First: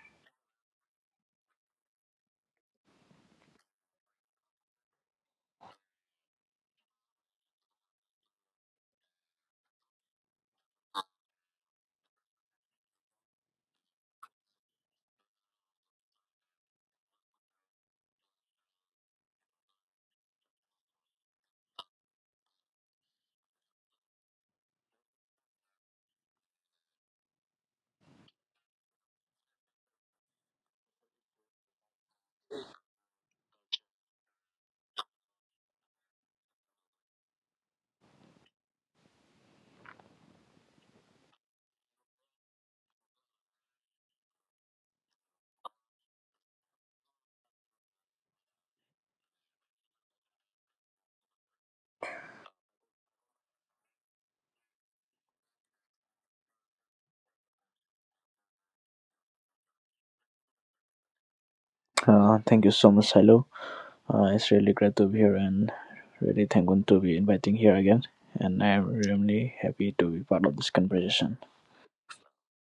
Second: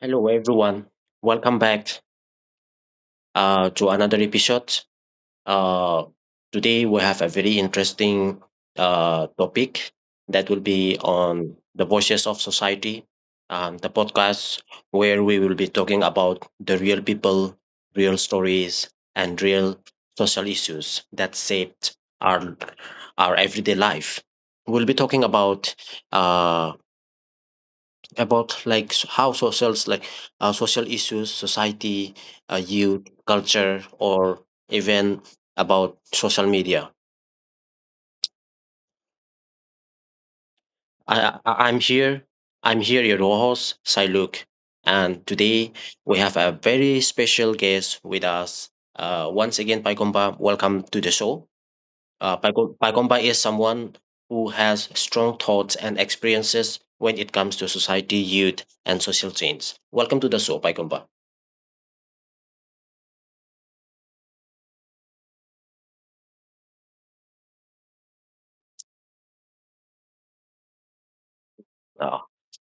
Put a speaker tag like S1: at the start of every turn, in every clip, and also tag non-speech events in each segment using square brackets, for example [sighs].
S1: Hello, everyone. Welcome back to another episode. Uh, today, we have a very interesting topic that will be on the voices of society, the podcast where we will be talking about the real people, real stories, and real social issues that shaped our everyday life. We'll be talking about uh, how socials like social issues, society, youth culture, or even about social media. I, I i'm here I'm here, your host Siluk, and today we have a very special guest with us. Once again, Paikomba, welcome to the show. Paikomba is someone who has strong thoughts and experiences when it comes to society, youth and social change. Welcome to the show, Paikomba.
S2: Thank you so much, Silo. It's really great to be here and really thankful to be inviting here again. And I'm really happy to be part of this conversation.
S1: Oh,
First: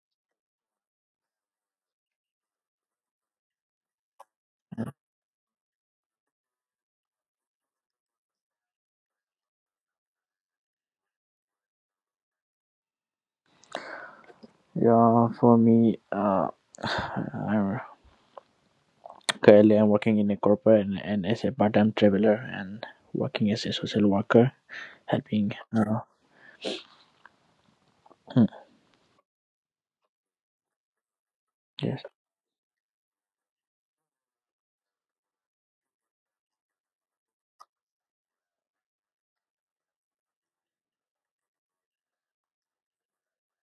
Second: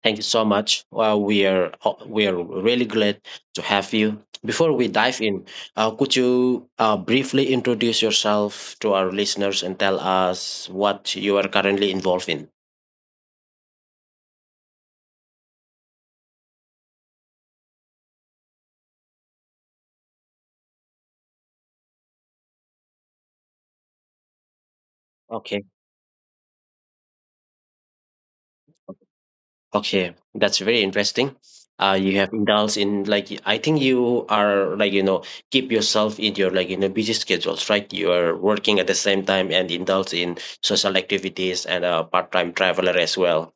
S1: thank you so much. Well, we are really glad to have you. Before we dive in, could you briefly introduce yourself to our listeners and tell us what you are currently involved in?
S2: Yeah, for me, [sighs] I'm currently I'm working in a corporate and as a part-time traveler and working as a social worker, helping.
S1: Okay,
S2: Hmm,
S1: okay, that's very interesting. Uh,
S2: yes,
S1: you have indulged in, like, I think you are, like you know, keep yourself in your, like you know, busy schedules, right? You are working at the same time and indulge in social activities and a part time traveler as well.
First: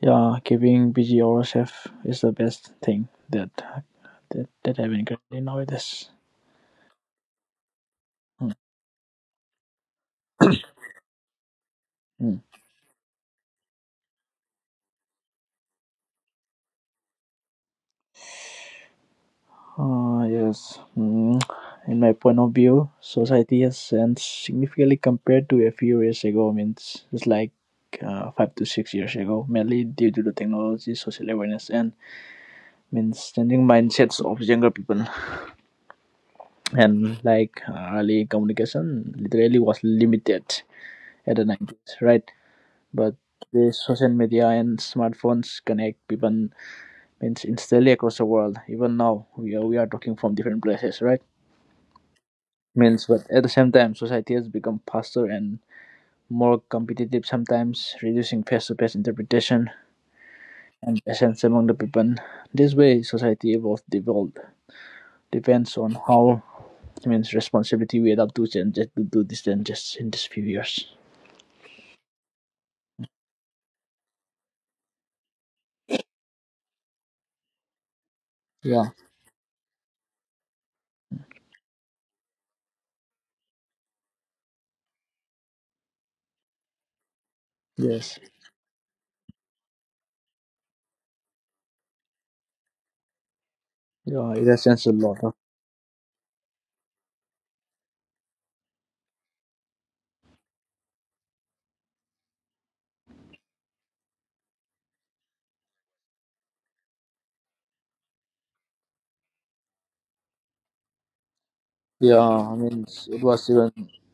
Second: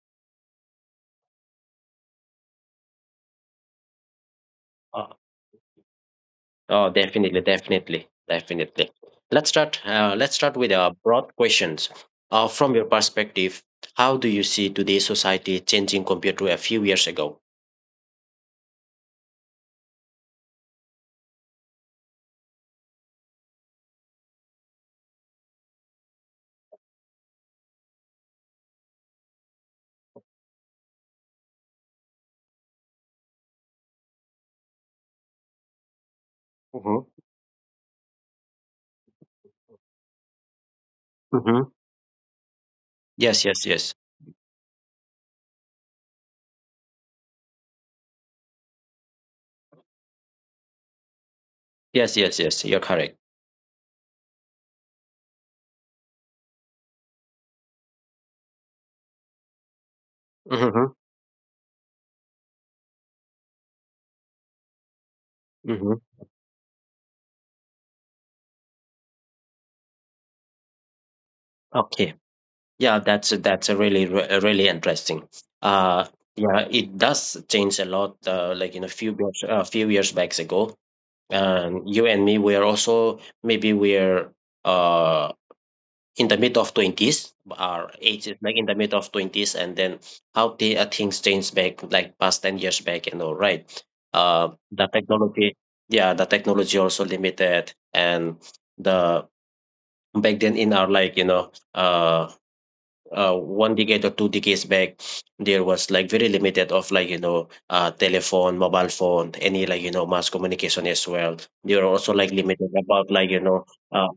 S2: yeah, keeping busy ourselves is the best thing that I've been currently nowadays.
S1: Oh, definitely, definitely,
S2: Hmm.
S1: definitely. Let's start. Let's start with broad questions.
S2: Hmm.
S1: From your perspective, how do you see today's society changing compared to a few years ago?
S2: Yes, in my point of view, society has changed significantly compared to a few years ago. I mean, it's like 5 to 6 years ago, mainly due to the technology, social awareness, and means changing mindsets of younger people.
S1: Mm-hmm.
S2: And like early communication, literally was limited at the
S1: Mm-hmm.
S2: nineties, right? But
S1: Yes, yes,
S2: the
S1: yes,
S2: social media and smartphones connect people means instantly across the world. Even now, we are talking from different places, right?
S1: yes, yes, yes. You're
S2: Means
S1: correct.
S2: but at the same time, society has become faster and more competitive, sometimes reducing face-to-face interpretation
S1: Mm-hmm.
S2: and essence among the people. This way society evolved devolved depends on
S1: Mm-hmm.
S2: how it means responsibility we adapt to changes to do these changes in these few years.
S1: Okay. Yeah, that's a really interesting. Uh, yeah, it does change a lot. Like in
S2: Yeah.
S1: a few years, back ago, and you and me, we are also, maybe we're uh in the mid of 20s or
S2: Yes.
S1: 80s, like in the mid of 20s, and then how the things changed back like past 10 years back and all, right?
S2: Yeah, it has
S1: The
S2: changed a lot, huh?
S1: technology, yeah, the technology also limited, and the back then in our, like you know, one decade or two decades back, there was, like, very limited of, like you know, telephone, mobile phone, any, like you know, mass communication as well. There are also, like,
S2: Yeah, I
S1: limited
S2: mean
S1: about,
S2: it
S1: like you
S2: was
S1: know,
S2: even
S1: uh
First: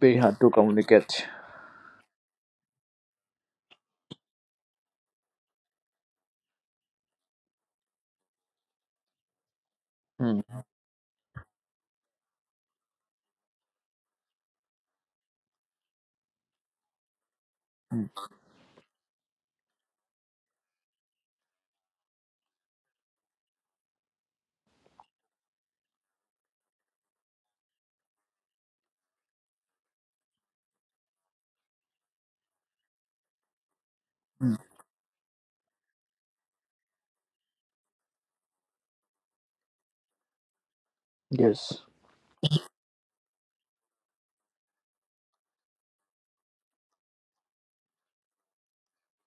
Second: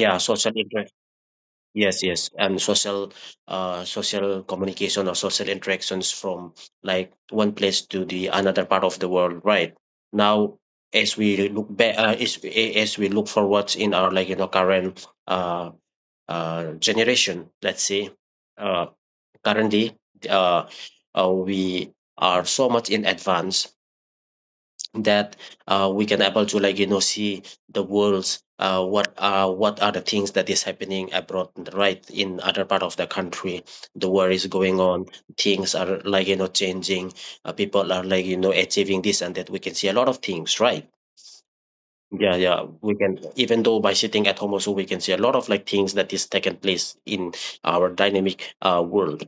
S2: very hard to
S1: social interaction.
S2: communicate.
S1: Yes, yes, and social, social communication or social interactions from, like, one place to the another part of the world. Right now,
S2: Mm.
S1: as we look back, as we look forward in our, like you know, current uh, generation, let's
S2: Mm.
S1: say, uh, currently, uh, we are so much in advance that we can able to, like you know, see the world's what are the things that is happening abroad, right, in other part of the country. The war is
S2: Mm.
S1: going on, things are, like you know, changing, people are, like you know, achieving this and that, we can see a lot of things, right?
S2: Yes.
S1: Yeah, yeah, we can, even though by sitting at home also we can see a lot of, like, things that is taking place in our dynamic world.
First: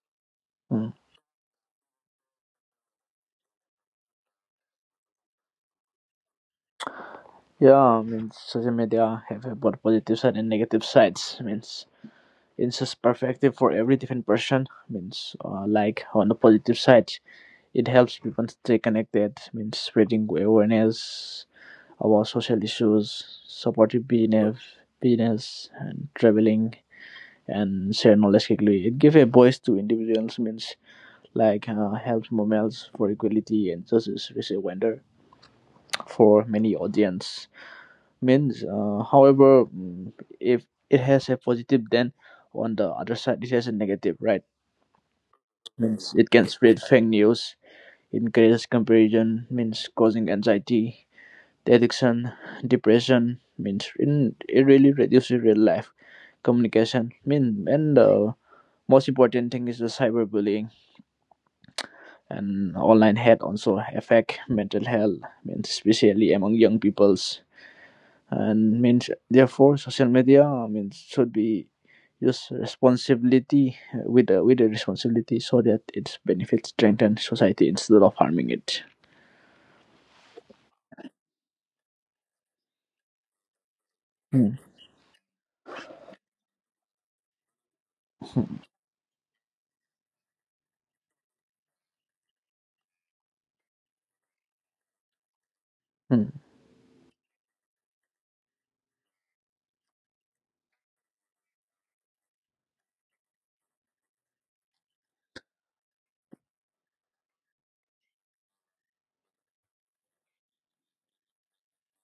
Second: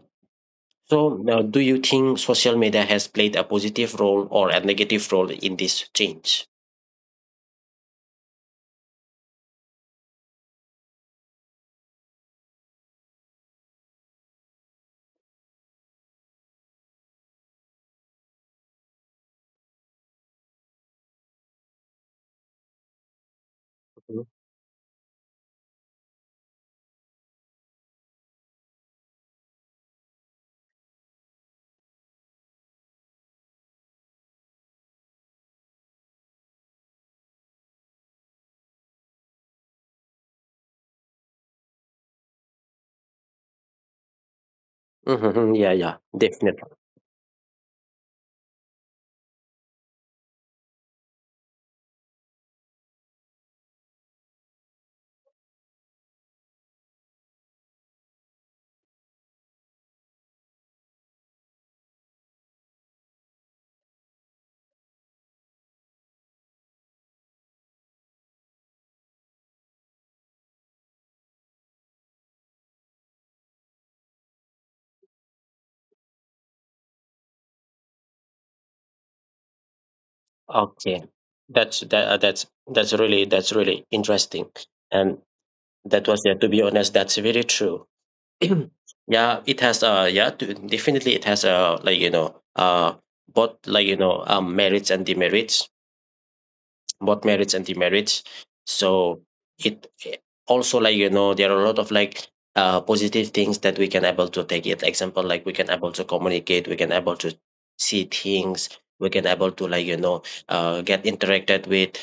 S2: Mm.
S1: So now, do you think social media has played a positive role or a negative role in this change?
S2: Yeah, I mean social media have both positive side and negative sides, means it's just perfective for every different person. Means like on the positive side, it helps people stay connected, means spreading awareness about social issues, supportive business, and traveling, and share knowledge quickly. It gives a voice to individuals, means like helps movements for equality and justice, is a wonder for many audience. Means however, if it has a positive, then on the other side it has a negative, right?
S1: Hmm. Yeah, yeah,
S2: Means it can
S1: definitely.
S2: spread fake news, encourage comparison, means causing anxiety, addiction, depression, means it really reduces real life communication. Mean and the most important thing is the cyberbullying and online hate also affect mental health, means especially among young peoples. And means therefore social media, I mean, should be used responsibility with a responsibility, so that its benefits strengthen society instead of harming it.
S1: Okay, that's that, that's really, that's really interesting,
S2: Mm.
S1: and that was, yeah. To be honest, that's very true. [clears throat]
S2: Mm.
S1: Yeah, it has definitely it has like you know both, like you know, merits and demerits.
S2: Mm.
S1: Both marriage and demarriage. So it also, like you know, there are a lot of like positive things that we can able to take it, example, like we can able to communicate, we can able to see things, we can able to, like you know, get interacted with,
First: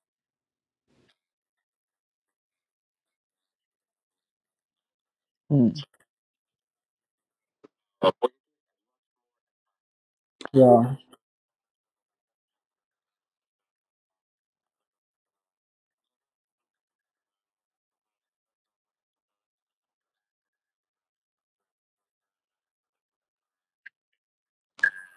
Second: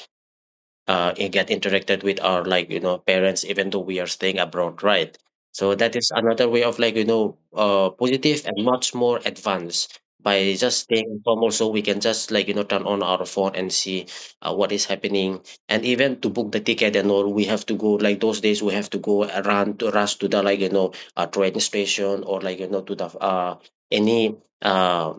S1: and get interacted with our, like you know, parents even though we are staying abroad, right?
S2: Mm.
S1: So that is another way of, like you know, positive and much more advanced. By just
S2: Yeah,
S1: staying at home also, we can just, like you know, turn on our phone and see what is happening. And even to book the ticket and all, we have to go, like those days we have to go around to rush to the, like you know, train station, or, like you know, to the any uh,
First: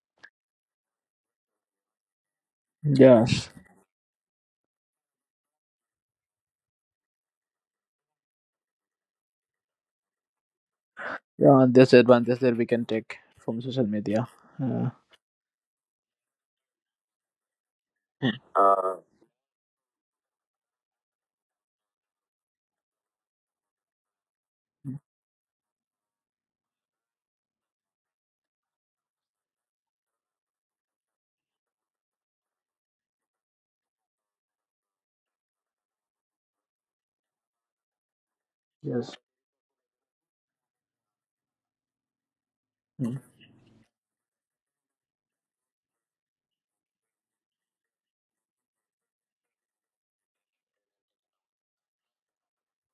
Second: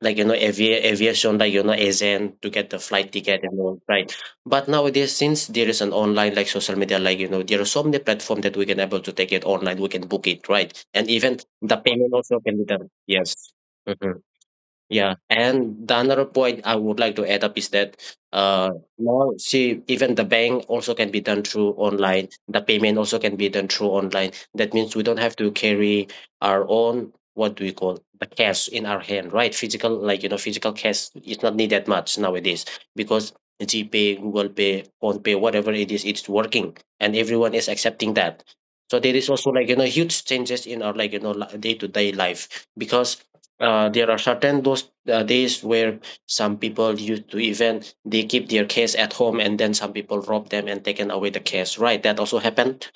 S1: like you know aviation, like you know, agent to get the flight
S2: yeah,
S1: ticket and all, right? But nowadays, since there is an online, like social media, like you know, there are so many platforms that we can able to take it online, we can book it, right? And even
S2: yeah.
S1: the
S2: There's
S1: payment also
S2: advantage
S1: can
S2: that
S1: be
S2: we can
S1: done,
S2: take
S1: yes.
S2: from social
S1: Mhm.
S2: media. Uh,
S1: Yeah, and the another point I would like to add up is that
S2: mm.
S1: uh now, see, even the bank also can be done through online. The payment also can be done through online. That means we don't have to carry our own, what do we call, the cash in our hand, right? Physical, like you know, physical cash is not need that much nowadays because GPay, Google Pay, PhonePay, whatever it is, it's working and everyone is accepting that. So there
S2: Yes.
S1: is also, like you know, huge changes in our, like you know, day to day life
S2: Mm.
S1: because there are certain those days where some people used to, even, they keep their case at home and then some people rob them and taken away the case, right? That also happened.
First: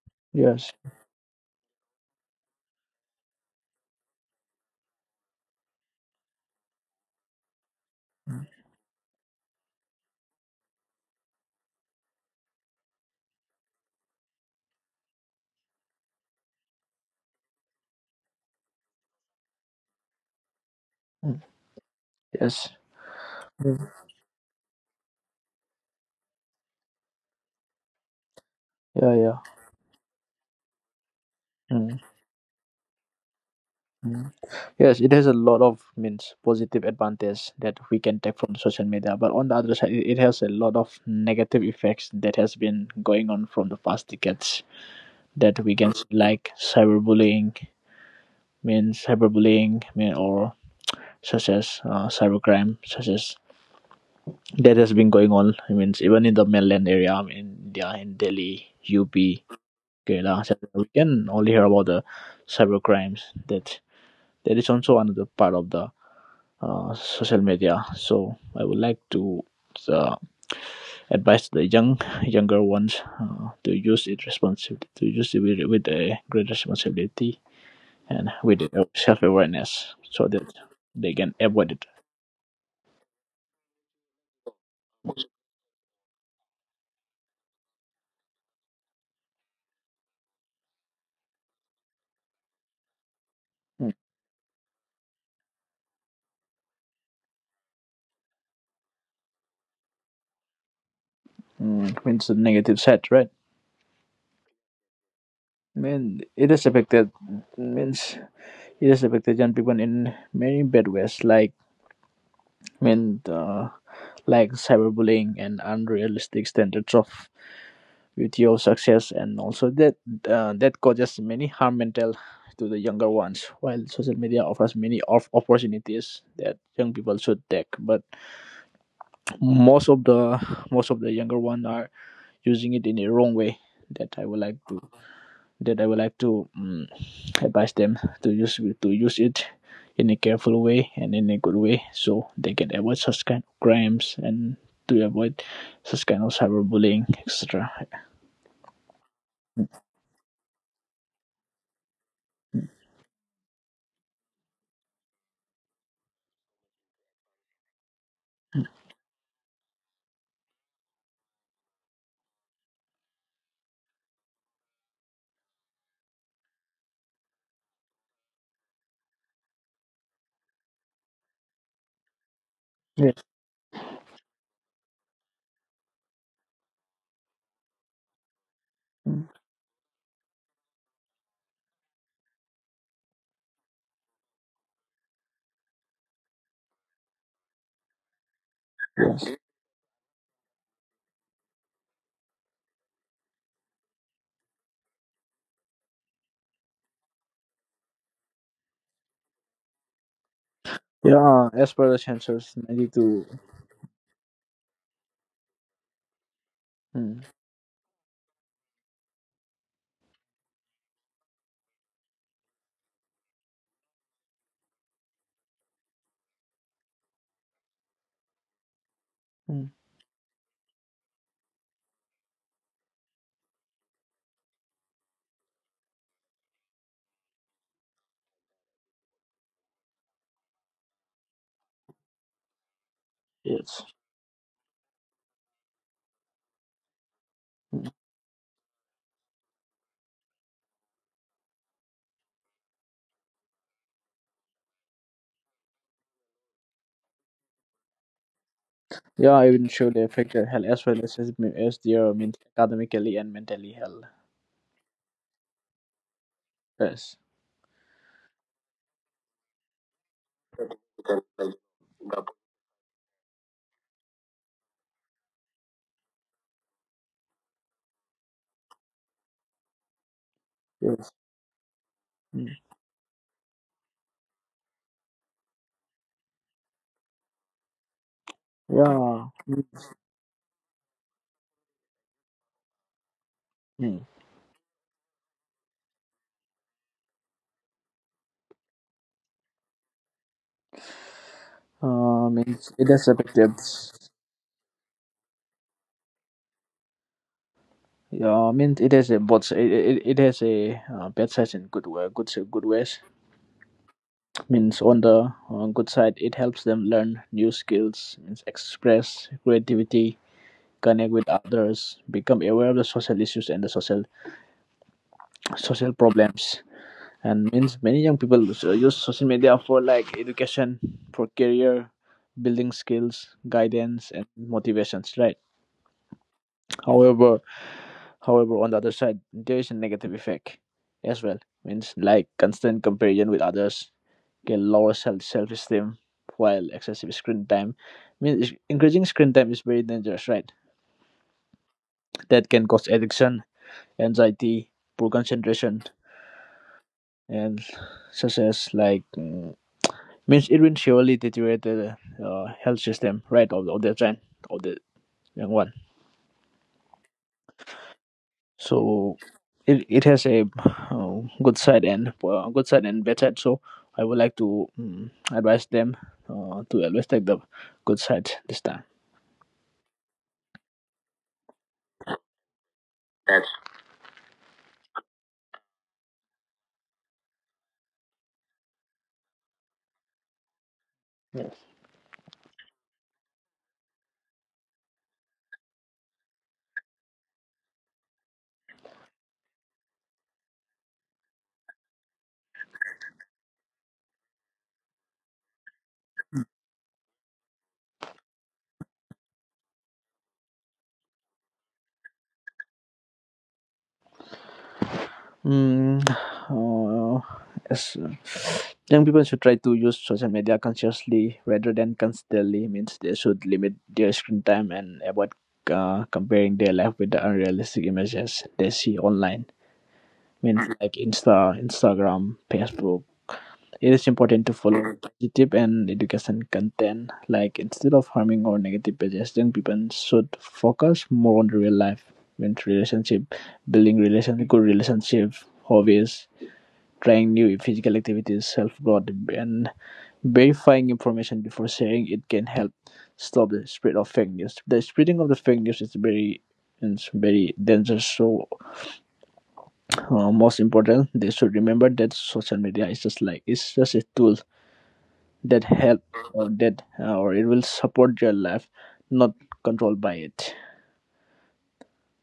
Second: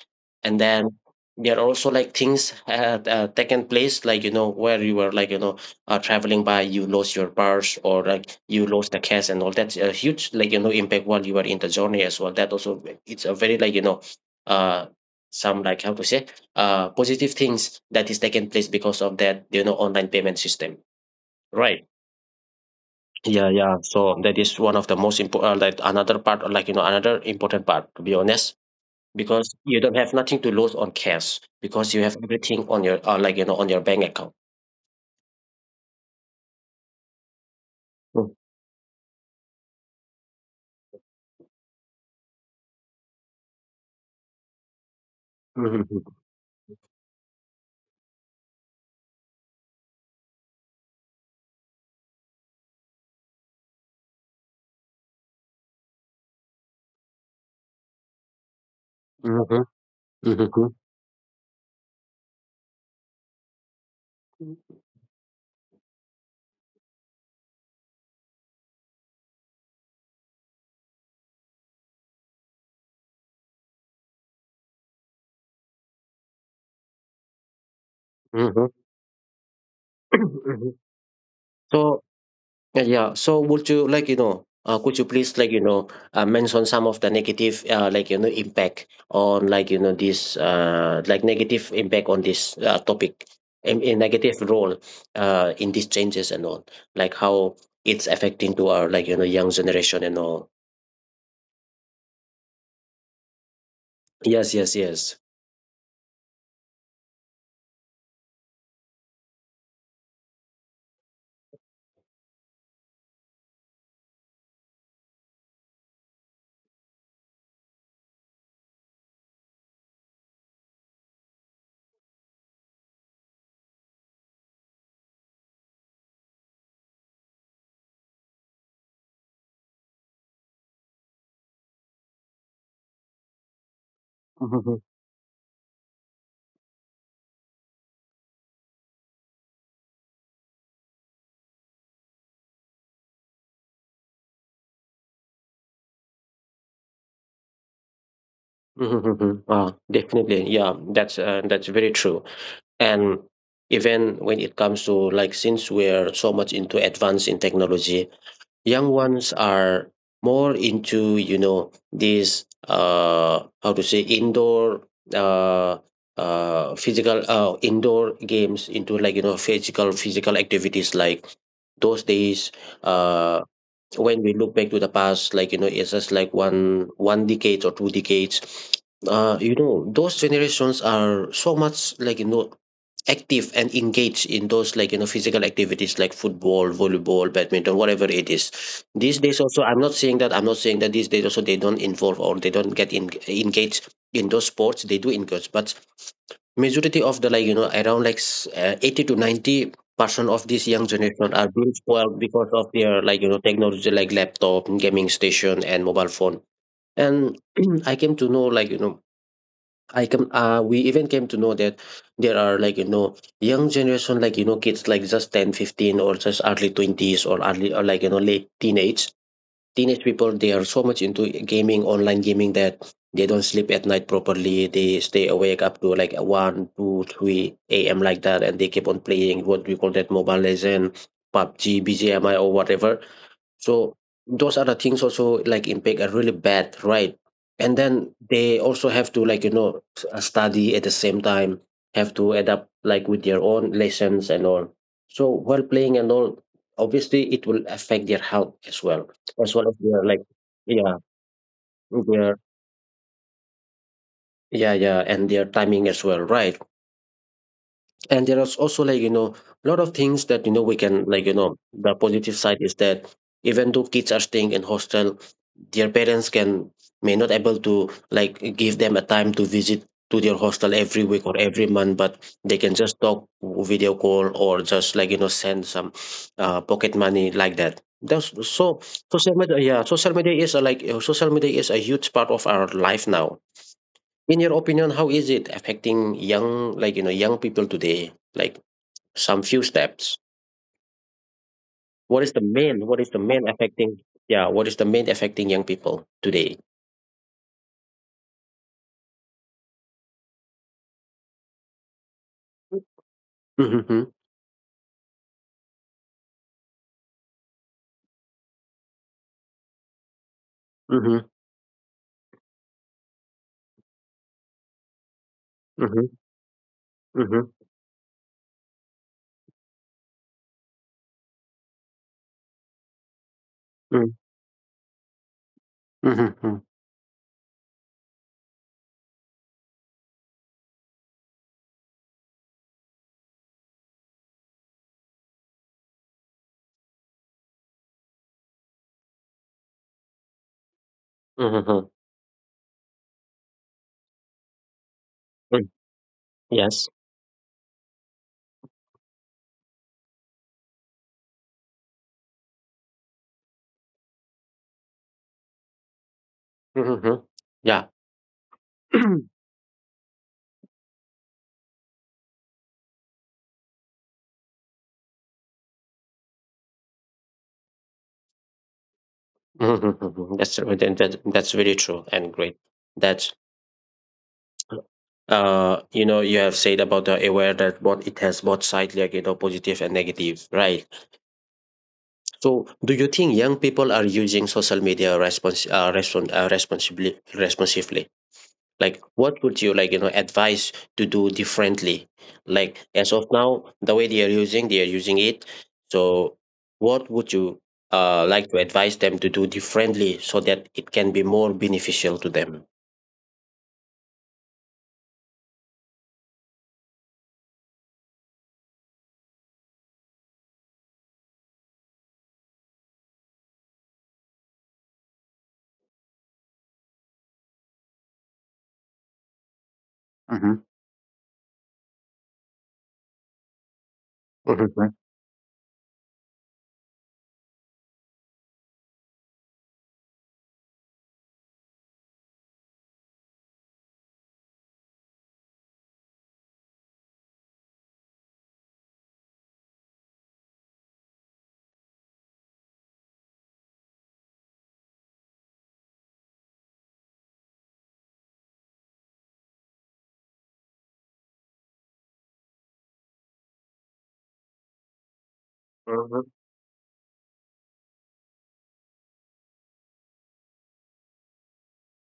S1: And
S2: Yes.
S1: then there are also, like, things had taken place, like you know, where you were, like you know, traveling by, you lost your purse or, like, you lost the cash and all, that's a huge, like you know, impact while you were in the journey as well. That also, it's a very, like you know, uh some, like, how to say, positive things that is taking place because of that, you know, online payment system,
S2: Mm.
S1: right?
S2: Yes.
S1: Yeah, yeah,
S2: Mm.
S1: so that is one of the most important, like, another part, or, like you know, another important part, to be honest.
S2: Yeah, yeah.
S1: Because you don't have nothing to lose on cash because
S2: Mm.
S1: you have everything on your like you know on your bank
S2: Mm.
S1: account.
S2: Yes, it has a lot of means positive advantage that we can
S1: Mm-hmm.
S2: take from social media, but on the other side, it has a lot of negative effects that has been going on from the past decades that we can see,
S1: Mm-hmm.
S2: like cyberbullying, means cyberbullying, mean, or such as cybercrime, such as that has been going on. I mean, even in the mainland area, I mean, India, in Delhi, UP, Kerala,
S1: Mm-hmm.
S2: etc. We can only hear about the cybercrimes that that is also another part of the social media. So I would like to uh, advise the younger ones to use it responsibly, to use it with a great responsibility and with
S1: Mhm.
S2: self awareness, so that
S1: [clears throat] Mhm.
S2: they can avoid
S1: So,
S2: it.
S1: yeah, yeah. So would you, like, you know, could you please, like, you know, mention some of the negative like, you know, impact on, like, you know, this like, negative impact on this topic, and
S2: Mm.
S1: a negative role in these changes and all, like how it's affecting to our, like, you know, young generation and all.
S2: Mm. Means the negative side, right?
S1: Yes, yes, yes.
S2: I mean, it has affected, means it has affected young people in many bad ways, like I mean, like cyberbullying and unrealistic standards of with your success, and also that that causes many harm mental to the younger ones. While social media offers many of opportunities that young people should take, but most of the most of the younger ones are using it in a wrong way. That I would like
S1: Mm-hmm.
S2: to, that i would like to um, advise them to use, it in a careful way and in a good way, so they can avoid such kind of crimes and to avoid such kind of cyberbullying, etc.
S1: Mm-hmm. Definitely. Yeah, that's very true. And even when it comes to, like, since we're so much into advance in technology, young ones are more into, you know, this how to say indoor, uh physical, indoor games, into, like you know, physical activities, like those days
S2: Yes.
S1: uh when we look back to the past, like, you know, it's just like one decade or two decades. You know, those generations are so much, like, you know, active and engaged in those, like you know, physical activities like football, volleyball, badminton, whatever it is. These days also, I'm not saying that these days also they don't involve or they don't engaged in those sports, they do engage. But majority of the, like you know, around like 80 to 90% of this young
S2: Yeah,
S1: generation are
S2: as
S1: being
S2: per the
S1: spoiled because
S2: census,
S1: of their, like
S2: 92.
S1: you know, technology like laptop, gaming station and mobile phone.
S2: Mm.
S1: And [clears throat] I came to know, like you know, I came we even came to know that there are, like you know, young generation, like you know, kids like just 10, 15 or just early 20s, or early, or, like you know, late
S2: Mm.
S1: teenage people, they are so much into gaming, online gaming, that they don't sleep at night properly, they stay awake up to like one, 2, 3 a.m. like that, and they keep on playing what we call that mobile legend, pubg, bgmi, or whatever.
S2: Yes.
S1: So those are the things also, like, impact are really bad, right? And
S2: Mm.
S1: then they also have to, like you know, study at the same time, have to adapt like with their own lessons and all. So while playing and all, obviously it will affect their health as well,
S2: Yeah,
S1: as
S2: even
S1: well as
S2: show the
S1: their like,
S2: affected health as
S1: yeah,
S2: well as, as their men-
S1: their,
S2: academically and mentally health.
S1: yeah, yeah, and their timing as well, right?
S2: Yes.
S1: And there is also like you know a lot of things that you know we can like you know. The positive side is that even though kids are staying in hostel, their parents can may not able to like give them a time to visit to their hostel every
S2: Yes.
S1: week or every month, but they
S2: Mm.
S1: can just talk, video call, or just like you know send some pocket money like that, that's so.
S2: Yeah.
S1: Social media, yeah,
S2: Mm.
S1: social media is a, like social media is a huge part of our life now.
S2: Mm.
S1: In your opinion, how is it affecting young, like you know, young people today, like some few steps. What is the
S2: Means it
S1: main? What
S2: has
S1: is the
S2: affected.
S1: main affecting? Yeah, what is the main affecting young people today?
S2: Yeah, means it has a both. It has a bad sides and good way, good ways.
S1: Mm-hmm.
S2: Means on the good side, it helps them learn new skills. Means express creativity, connect with
S1: Mm-hmm.
S2: others, become aware of the social issues and the social
S1: Mm-hmm.
S2: problems. And
S1: Mm-hmm.
S2: means many young people so- use social media for like education, for career, building skills, guidance, and motivations. Right.
S1: Mm-hmm.
S2: However, on the other side, there is a negative effect as well. Means like constant comparison with others can lower self esteem, while excessive screen time, means increasing screen time, is very dangerous. Right.
S1: Mm-hmm.
S2: That can cause addiction, anxiety, poor concentration,
S1: Yes.
S2: and such as like means it will surely deteriorate the health system, right, of the gen, of the young one.
S1: Mm-hmm. Yeah.
S2: So
S1: [clears throat]
S2: it has a good side and bad side. So I would like to advise them to always take the good side this time.
S1: Mhm. That's that, that's very true and great. That's you know, you have said about the aware that what it has both side, like you know, positive and negative, right? So do you think young people are using social media responsibly, responsively? Like what would you like you know advise to do differently, like as of now the way they are using, they are using it? So what would you like to advise them to do differently so that it can be more beneficial to them?
S2: Mm, [sighs] uh, yes. Young people should try to use social media consciously rather than constantly. Means they should limit their screen time and avoid comparing their life with the unrealistic images they see online. Means like Insta, Instagram, Facebook. It is important to follow positive and education content. Like instead of harming or negative pages, young people should focus more on the real life, means relationship, building relationship, good relationship, hobbies, trying new physical activities, self-growth, and verifying information before sharing it can help stop the spread of fake news. The spreading of the fake news is very, dangerous. So, most important, they should remember that social media is just like, it's just a tool that help or that or it will support your life, not controlled by it.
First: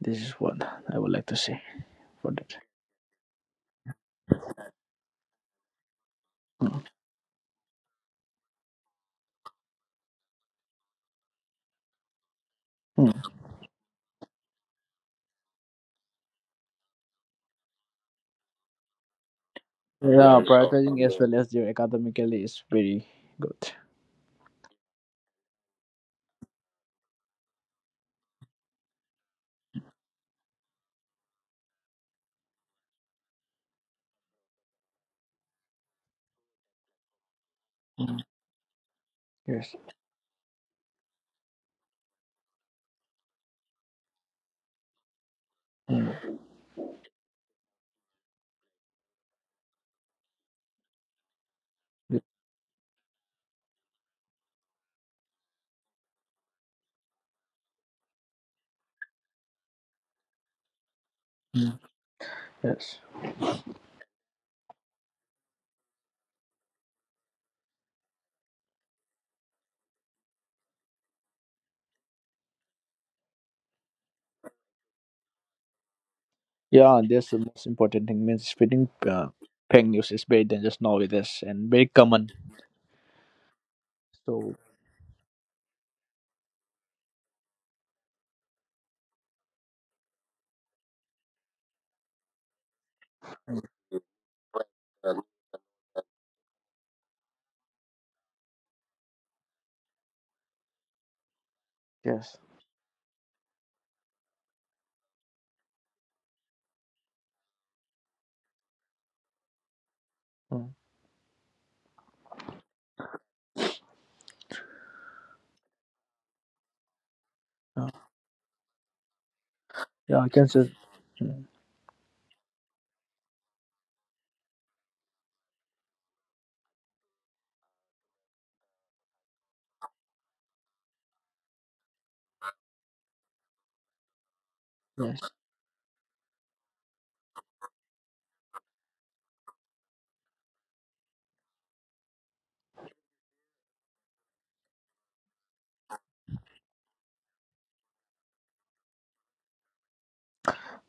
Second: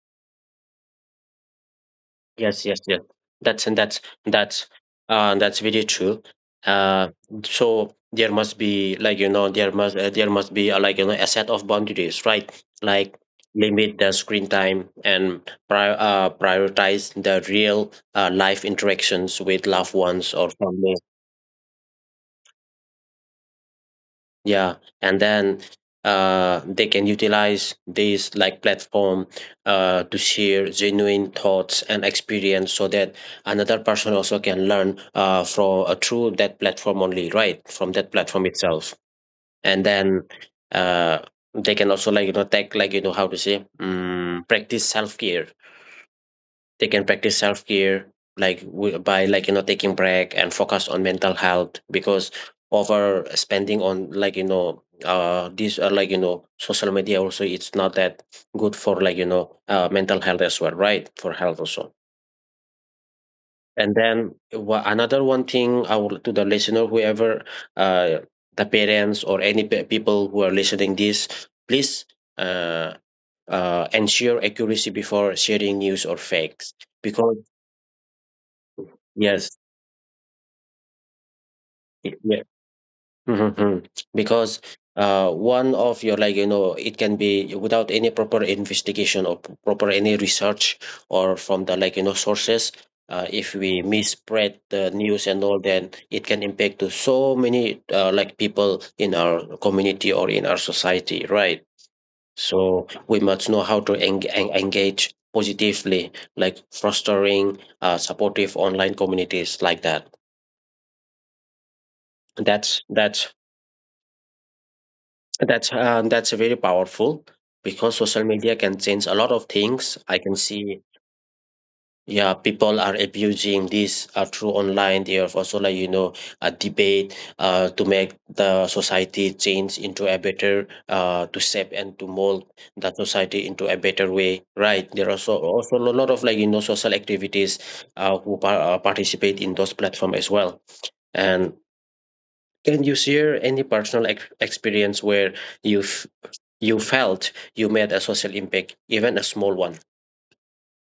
S2: This is what I would like to say for that.
S1: Yes, yes, yes. That's, and that's, that's very true. Uh, so there must be like you know there must be like you know a set of boundaries, right?
S2: Hmm.
S1: Like limit the screen time and prioritize the real life interactions with loved ones
S2: Yeah,
S1: or family.
S2: prioritizing as well as your academically is very good.
S1: Yeah, and then they can utilize these like platform to share genuine thoughts and experience, so that another person also can learn from through that platform only, right? From that
S2: Mm.
S1: platform itself.
S2: Yes.
S1: And then uh, they can also like you know take like you know how to say practice self care.
S2: Hmm.
S1: They can practice self-care like by like you know taking break and focus on mental health,
S2: Y-.
S1: because over spending on like you know this like you know social media also, it's not that good for like you know mental health as well, right? For health
S2: Mm.
S1: also.
S2: Yes.
S1: And then another one thing, I will to the listener, whoever uh the parents or any people who are listening this, please uh ensure accuracy before sharing news or facts.
S2: Yeah, and that's the
S1: Because
S2: most important thing. Means spreading
S1: yes.
S2: fake news is very dangerous nowadays and very common.
S1: Yeah. Mhm.
S2: So
S1: Because one of your like you know, it can be without any proper investigation or proper any research, or from the like you know sources. If we misspread the news and all, then it can impact to so many like people in our community or in our society, right?
S2: yes.
S1: So we must know how to engage positively, like fostering supportive online communities like that.
S2: Mm.
S1: That's that's That's that's very powerful,
S2: Yeah.
S1: because social media can change a lot of things, I
S2: Yeah, I
S1: can
S2: can say.
S1: see.
S2: Mm.
S1: Yeah, people are abusing this through online. They are also like you know a debate to make the society change into a better to shape and to mold the society into a better way, right? There are
S2: Yes.
S1: also also a lot of like you know social activities participate in those platforms as well. And can you share any personal experience where you've, you felt you made a social impact, even a small one.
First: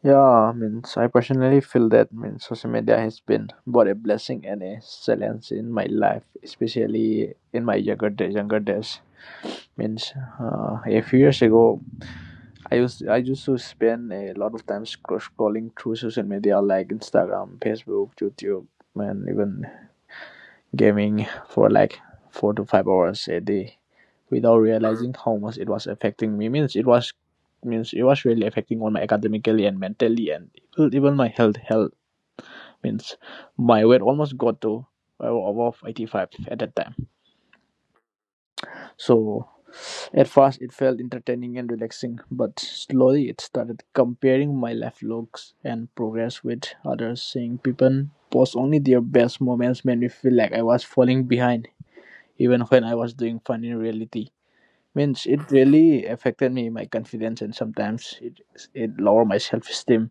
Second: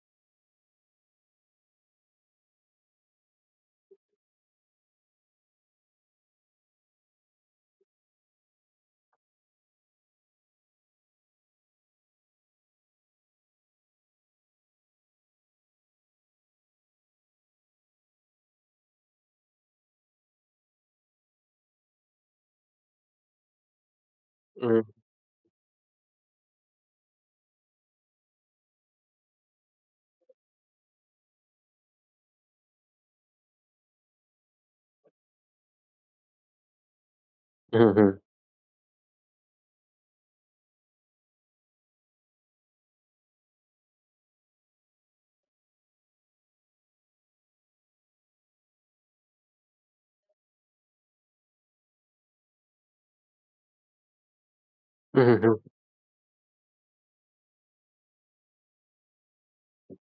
S2: Yeah, means I personally feel that means social media has been both a blessing and a challenge in my life, especially in my younger days. Younger days, means a few years ago, I used to spend a lot of time scrolling through social media like Instagram, Facebook, YouTube, and even gaming for like 4 to 5 hours a day, without
S1: Mm.
S2: realizing how much it was affecting me. Means it was, really affecting on my academically and mentally, and even my health. Health, means my weight almost got to above 85 at that time.
S1: Mhm.
S2: So at first it felt entertaining and relaxing, but slowly it started comparing my life logs and progress with others. Seeing people post only their best moments made me feel like I was falling behind, even when I was doing fine in reality. Means it
S1: Mhm.
S2: really affected me, my confidence, and sometimes it it lowered my self esteem,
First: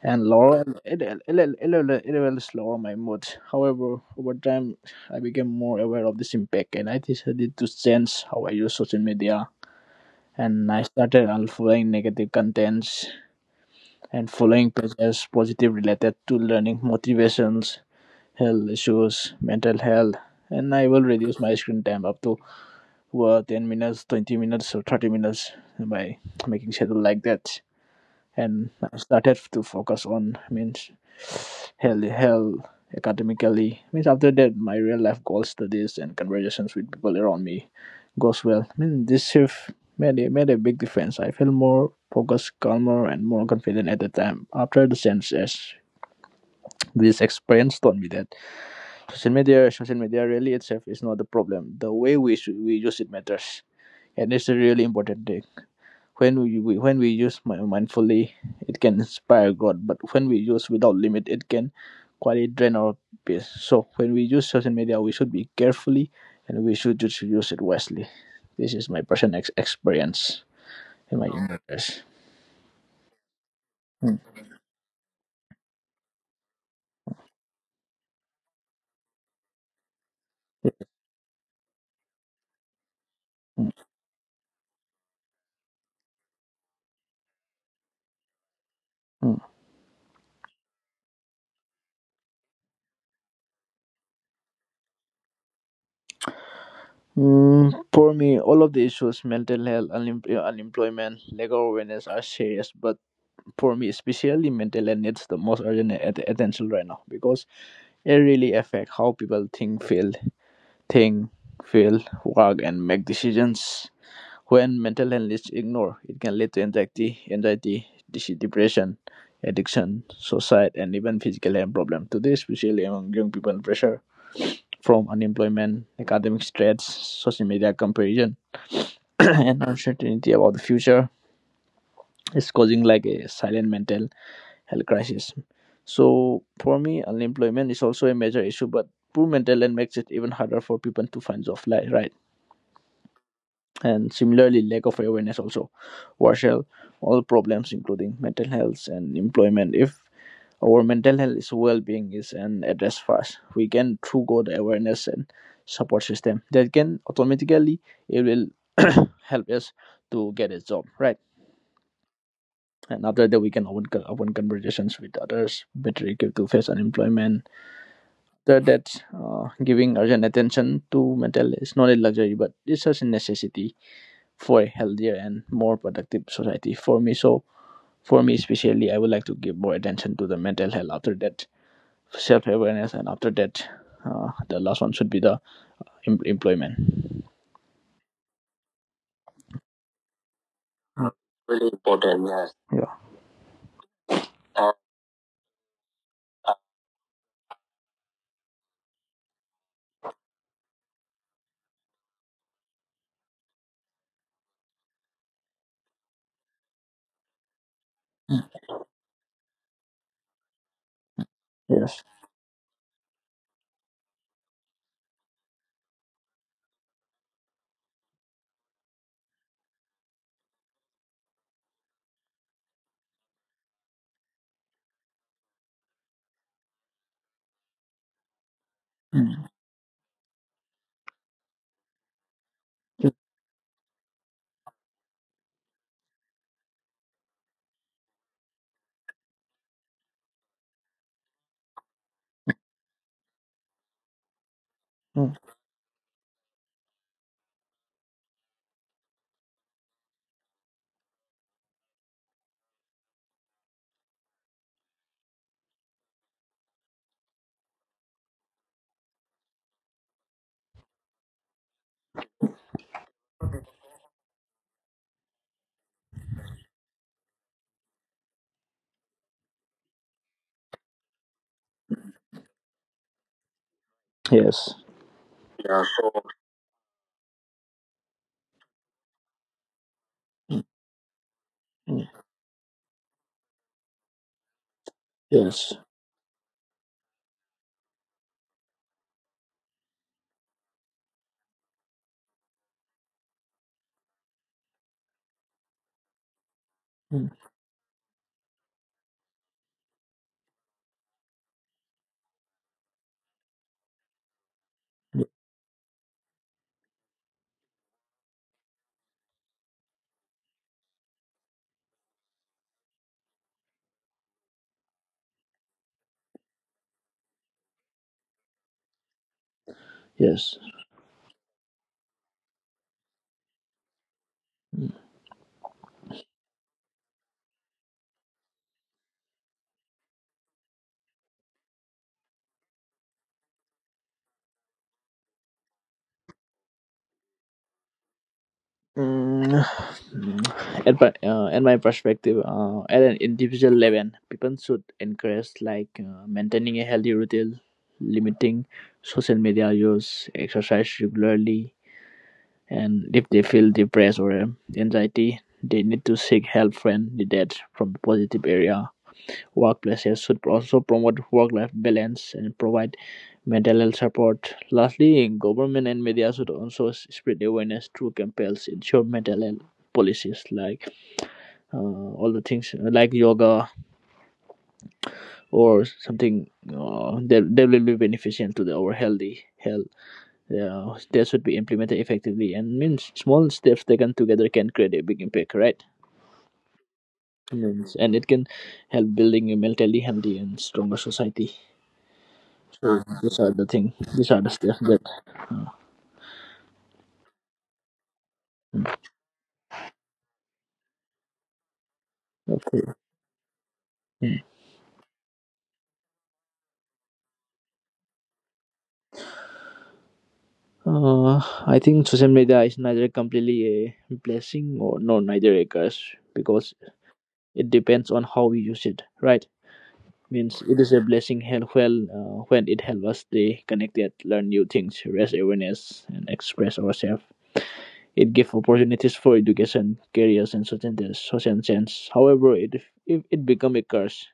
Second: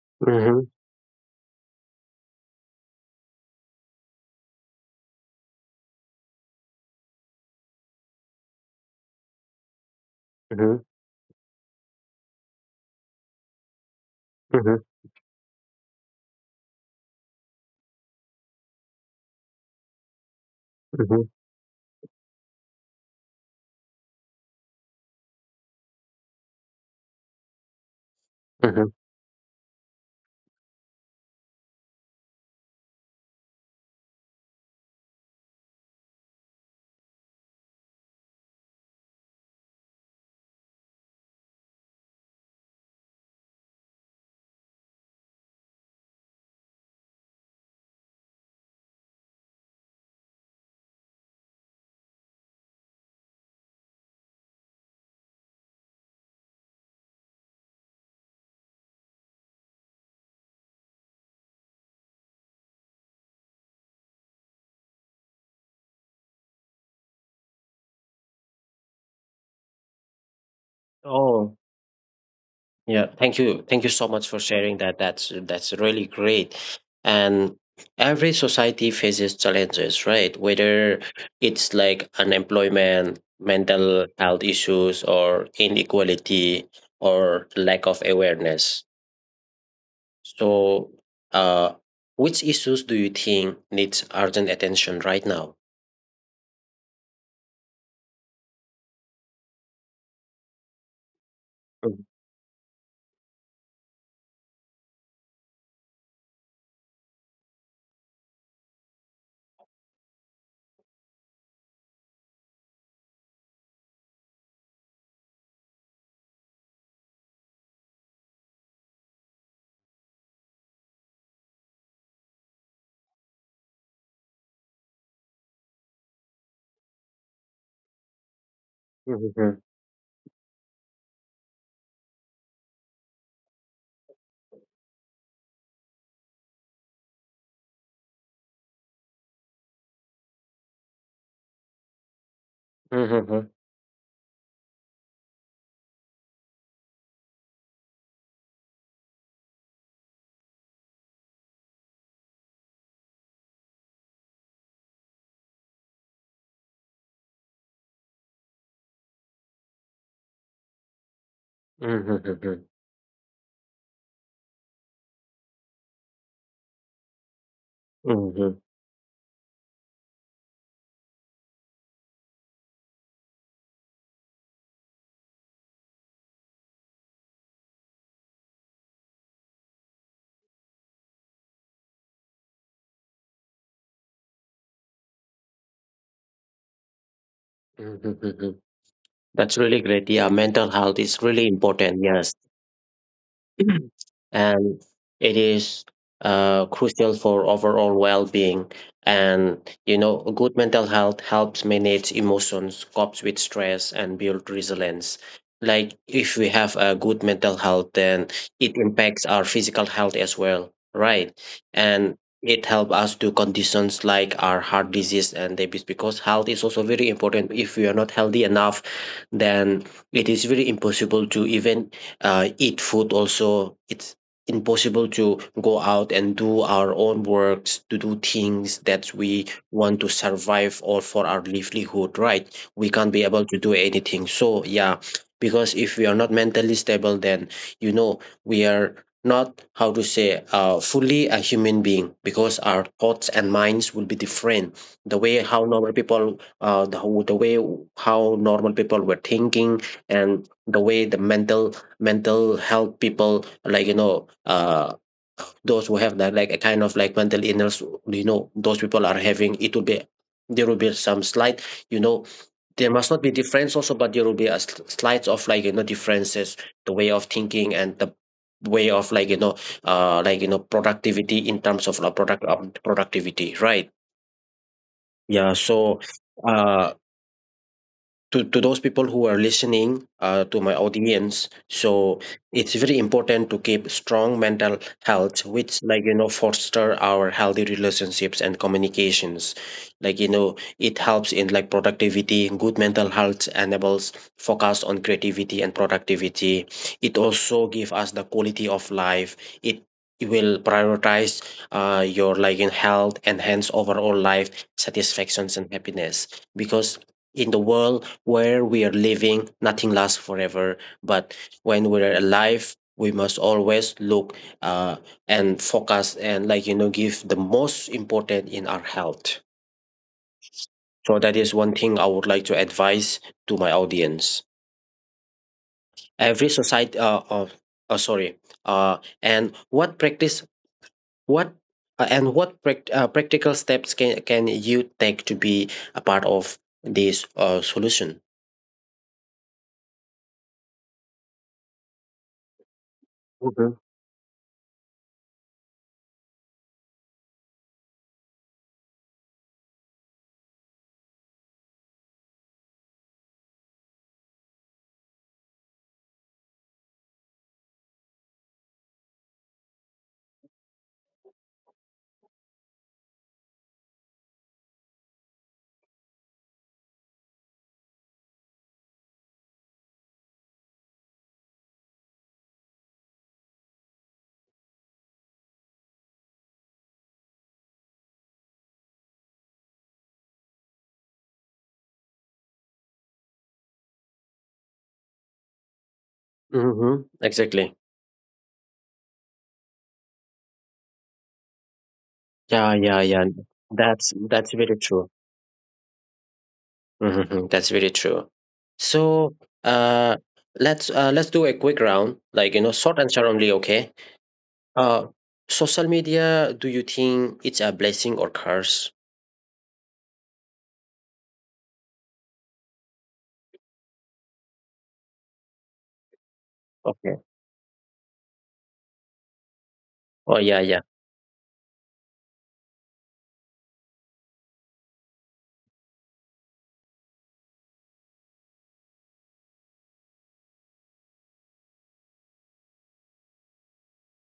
S2: and lower
S1: Mhm.
S2: it will lower my mood. However, over time, I became more aware of this impact, and I decided to change how I use social media, and I
S1: Mhm.
S2: started unfollowing negative contents and following
S1: Mhm.
S2: pages positive related to learning motivations, health issues, mental health. And I will
S1: Mhm.
S2: reduce my screen time up to 10 minutes, 20 minutes, or 30 minutes by making schedule like that. And
S1: Mhm.
S2: I started to focus on means hell academically, means after that my real life goals, studies, and conversations with people around me goes well. I mean, this shift made a, big difference. I feel more focused, calmer, and more confident at the time after the census. This experience taught me that social media really itself is not the problem, the way we should, we use it matters, and it's a really important thing. When when we use mindfully, it can inspire god, but when we use without limit, it can quite drain our peace. So when we use social media, we should be carefully, and we should just use it wisely. This is my personal experience in my
S1: Oh,
S2: younger years.
S1: yeah. Thank you. Thank you so much for
S2: Mm.
S1: sharing that. That's really great. And every society faces challenges, right? Whether it's like unemployment,
S2: Mm.
S1: mental health issues, or inequality, or lack of awareness.
S2: Mm.
S1: So, uh, which issues do you think needs urgent attention right now?
S2: For me, all of the issues, mental health, unemployment, lack of
S1: Mhm.
S2: awareness are serious, but for me, especially mental health needs the most urgent attention right now, because it really affects how people think, feel, think, work, and make decisions. When mental health is ignored, it can lead to anxiety, depression, addiction, suicide, and even physical health problems. Today, especially among young people, pressure from unemployment, academic stress, social media comparison, [clears throat]
S1: Mhm.
S2: and uncertainty about the future is causing like a silent mental health crisis. So, for me, unemployment is also a major issue, but poor mental health makes it even harder for people to find jobs, like, right?
S1: Mhm. Mhm.
S2: And similarly, lack of awareness also worsen all problems including mental health and employment. If our mental health is well-being is an address first, we can through god awareness and support system that can automatically it will [coughs] [clears throat] help us to get a job, right?
S1: Mhm.
S2: And after that we can open, open conversations with others better equipped to face unemployment.
S1: Mhm.
S2: After that, giving urgent attention to mental is not a luxury but it's such a necessity for a healthier and more productive society, for me. So for me especially, I would like to give more attention to the mental health, after that self-awareness, and after that the last one should be the employment.
S1: Mhm. Mhm. That's really great. Yeah, mental health
S2: Mm.
S1: is really
S2: Really
S1: important.
S2: important,
S1: Yes.
S2: yes, yeah.
S1: Mhm.
S2: Uh,
S1: And it is crucial for overall well-being, and you know good mental health helps manage emotions, copes with stress, and build resilience. Like if we have a good mental health, then
S2: Mm.
S1: it impacts our physical health as well, right?
S2: Yes.
S1: And it helps us to conditions like our heart disease and diabetes, because health is also very important. If we are not healthy enough, then it is very impossible to even eat food also. It's impossible to go out and do our own works, to do things that
S2: Mm.
S1: we want, to survive or for our livelihood, right? We can't be able to do anything, so yeah. Because if we are not mentally stable, then you know we are not how to say fully a human being, because our thoughts and minds will be different the
S2: Mm.
S1: way how normal people the way how normal people were thinking, and the way the mental health people like you know those who have that like a kind of like mental illness, you know those people are having, it will be, there will be some slight, you know, there must not be difference also but there will be a slight of like you know differences. The way of thinking and the way of like you know productivity, in terms of productivity, right?
S2: Yes,
S1: Yeah.
S2: yeah,
S1: So
S2: so
S1: uh to those people who are listening to my audience,
S2: Mm.
S1: so it's very important to keep strong mental health,
S2: Yes.
S1: which like you know foster our healthy relationships and communications, like you know. It helps in like productivity. Good mental health enables focus on creativity and productivity. It
S2: Mm.
S1: also gives us the quality of life. it it will prioritize your like in health, enhance overall life satisfactions and happiness. Because in the world where we are living, nothing lasts forever. But when we're alive, we must always look uh, and focus and, like, you know, give the most important in our health.
S2: Yes.
S1: So that is one thing I would like to advise to my audience.
S2: Hmm.
S1: Every society, sorry, and what practice, what and what prac- practical steps can you take to be a part of this solution?
S2: Mm, [sighs] at my perspective, at an individual
S1: Mm-hmm.
S2: level, people should encourage like maintaining a healthy routine, limiting social media use, exercise regularly, and if they feel depressed or anxiety, they need to seek help when needed from the positive area. Workplaces should also promote work-life balance and provide mental health support. Lastly, government and media should also spread awareness through campaigns, ensure mental health policies like all the things like yoga or something that will be beneficial to the, our healthy health. Yeah, that should be implemented effectively, and means small steps taken together can create a big impact, right?
S1: Mm-hmm. Exactly.
S2: Means, and it can help building a mentally healthy and stronger society.
S1: Yeah,
S2: So
S1: yeah, yeah.
S2: these are the thing.
S1: That's
S2: These are the
S1: that's
S2: steps
S1: very
S2: that.
S1: true. Hmm. That's very true. So, uh, let's let's do a quick round, like you know,
S2: Okay.
S1: short answer only. Okay. Uh, social media. Do you think it's a blessing or curse?
S2: Uh, I think social media is neither completely a blessing or no, neither a curse, because
S1: Okay.
S2: it depends on how we use it, right?
S1: Oh
S2: Means
S1: yeah,
S2: it
S1: yeah.
S2: is a blessing well when it helps us stay connected, learn new things, raise awareness, and express ourselves. It gives opportunities for education, careers, and certain social sense. However, it if it become a curse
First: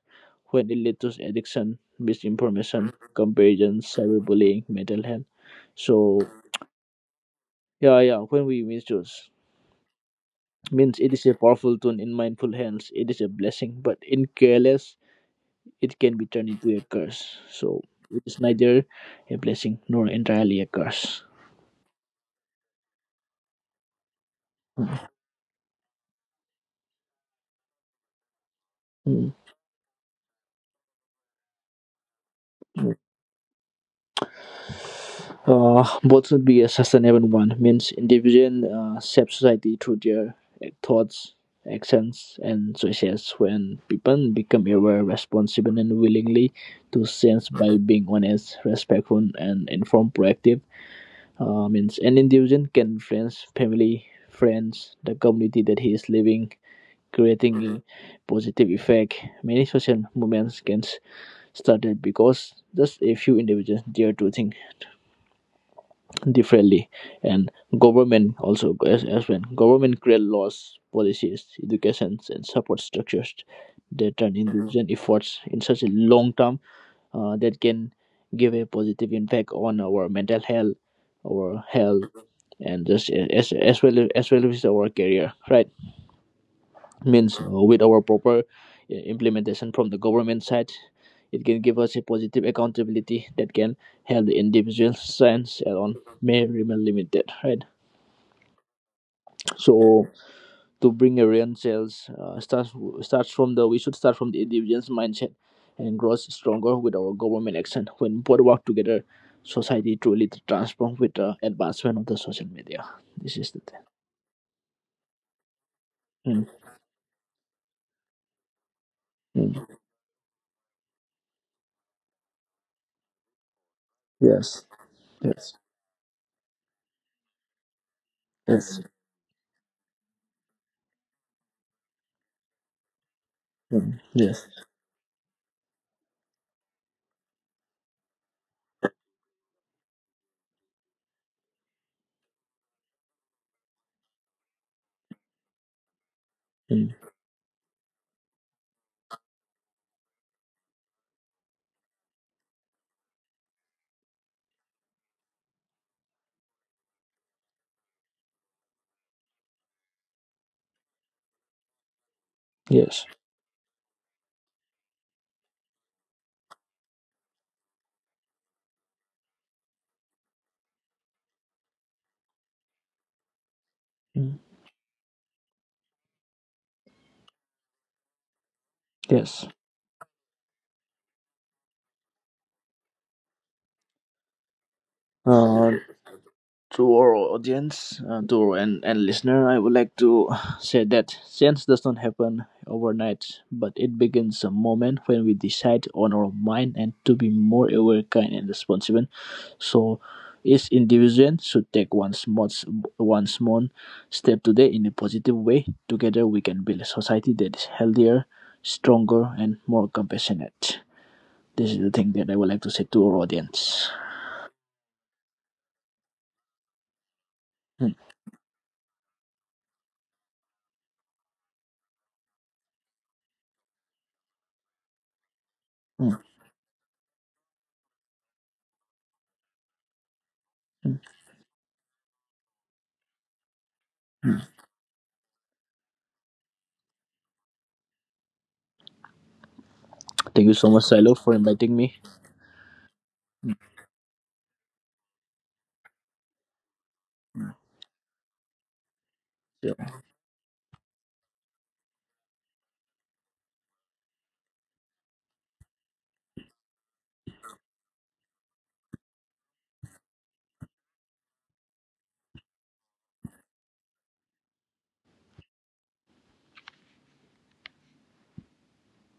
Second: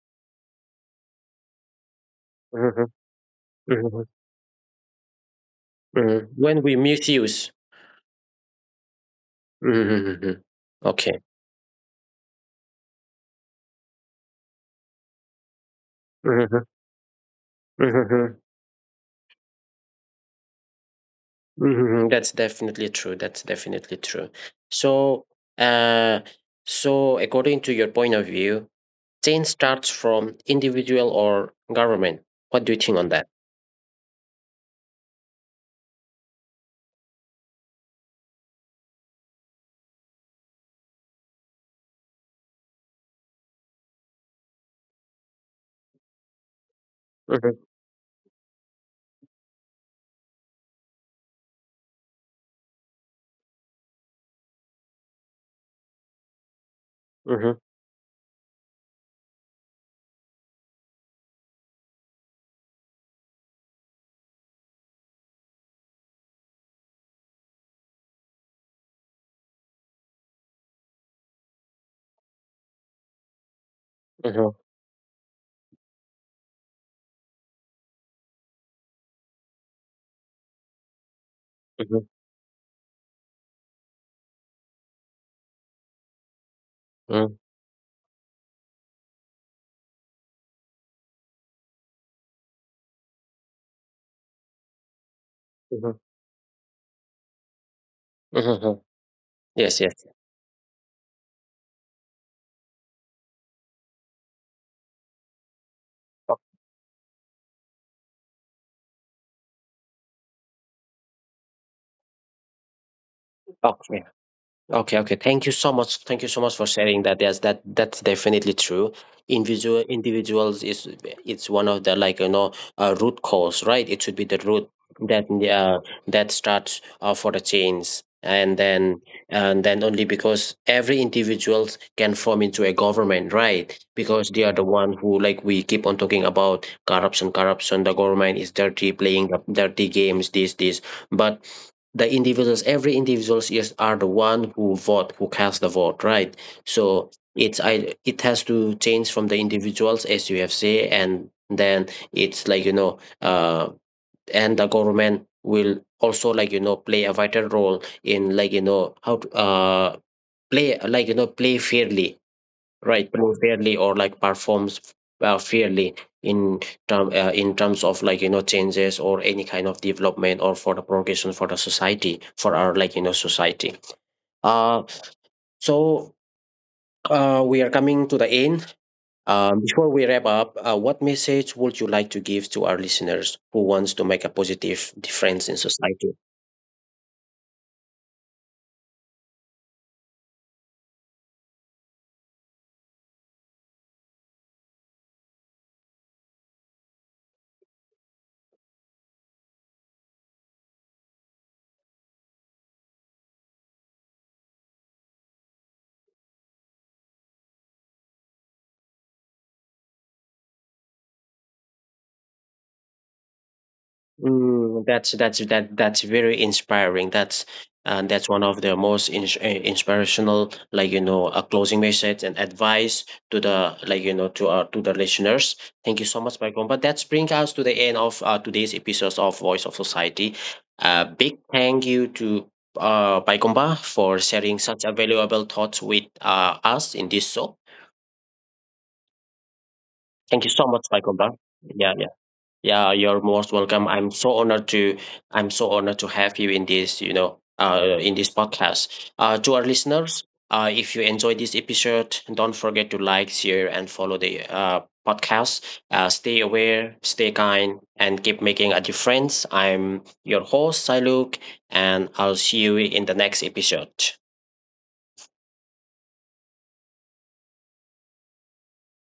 S2: when it leads to addiction,
S1: Hmm.
S2: misinformation, comparison,
S1: Hmm.
S2: cyberbullying, mental health. So
S1: When we misuse.
S2: yeah, yeah. When we misuse,
S1: Hmm.
S2: means it
S1: Okay.
S2: is a powerful tool. In mindful hands it is a blessing, but in careless it can be turned into a curse. So it is
S1: Hmm.
S2: neither a blessing nor entirely a curse.
S1: Mhm. That's definitely true. That's definitely true. So, uh, so according to your point of view,
S2: Mm.
S1: change starts from individual or government. What do you think on that?
S2: Both should be a sustainable one. Means individual shape society through their thoughts, actions, and choices. When people become aware, responsible, and willingly to sense
S1: Mhm.
S2: by being honest, respectful, and informed, proactive. Means an individual can influence family, friends, the community that he is living, creating
S1: Mhm.
S2: a positive effect. Many social movements can started because just a few individuals dare to think differently, and government also as well. Government create laws, policies, educations, and support structures that turn
S1: Mhm.
S2: individual efforts in such a long term, that can give a positive impact on our mental health, our health,
S1: Mhm.
S2: and just as well as our career. Right?
S1: Mhm.
S2: Means with our proper implementation from the government side, it can give us a positive accountability that can help the individual science alone
S1: Mhm.
S2: may remain limited. Right?
S1: Mhm. Mhm. Yes, yes.
S2: So to bring a real sales, starts starts from the we should start from the individual's mindset and grows stronger with our government action. When both work together, society truly transforms with the advancement of the social media. This is the
S1: Okay. Okay, okay. Thank you so much. Thank you so
S2: thing.
S1: much for sharing that. Yes, that, that's definitely true.
S2: Mm, mm.
S1: Individuals is, it's one of the like you know root cause, right? It should be the
S2: Yes.
S1: root that
S2: Yes.
S1: that starts for the change. And
S2: Yes.
S1: then, and then only, because every individuals can form into a government, right?
S2: Mm,
S1: Because they
S2: yes.
S1: are the one who, like, we keep on talking about corruption, corruption. The government is dirty, playing the dirty games, this this. But the individuals, every individuals is, are the one who vote, who cast the vote, right?
S2: Mm,
S1: So it's, I it has to change from the individuals, as you have said. And then it's like you know and the government will also like you know play a vital role in like you know how to, play like you know, play fairly,
S2: yes.
S1: right? Play fairly, or like performs fairly in term in terms of like you know changes or any kind of development or for the progression for the society, for our like you know society.
S2: Mm,
S1: uh so we are coming to the end.
S2: yes.
S1: Before we wrap up, what message would you like to give to our listeners who wants to make a positive difference in
S2: Uh,
S1: society?
S2: to our audience, and listener, I would like to say that change does not happen overnight, but it begins a moment when we decide on our mind and to be more aware, kind, and responsible. So, each individual should take one small, one small step today in a positive way. Together, we can build a society that is healthier, stronger, and more compassionate. This is the thing that I would like to say to our audience.
S1: Mm, that's, that, that's very inspiring. That's,
S2: Mm,
S1: and that's one of the most inspirational, like you know, a closing message and advice to the like you know to the listeners. Thank you
S2: mm,
S1: so much, Michael. But that's bring us to the end of today's episode of Voice of Society.
S2: mm,
S1: A big thank you to Baikomba for
S2: mm.
S1: sharing such a valuable thoughts with us in this show. Thank
S2: Thank
S1: you
S2: you
S1: so
S2: so
S1: much,
S2: much, Silo, for
S1: Baikomba.
S2: inviting
S1: Yeah,
S2: me.
S1: yeah. Yeah, you're most
S2: Yeah.
S1: welcome. I'm so honored to, I'm so honored to have you in this, you know, in this podcast. To our listeners, if you enjoyed this episode, don't forget to like, share, and follow the podcast. Stay aware, stay kind, and keep making a difference. I'm your host, Siluk, and I'll see you in the next episode.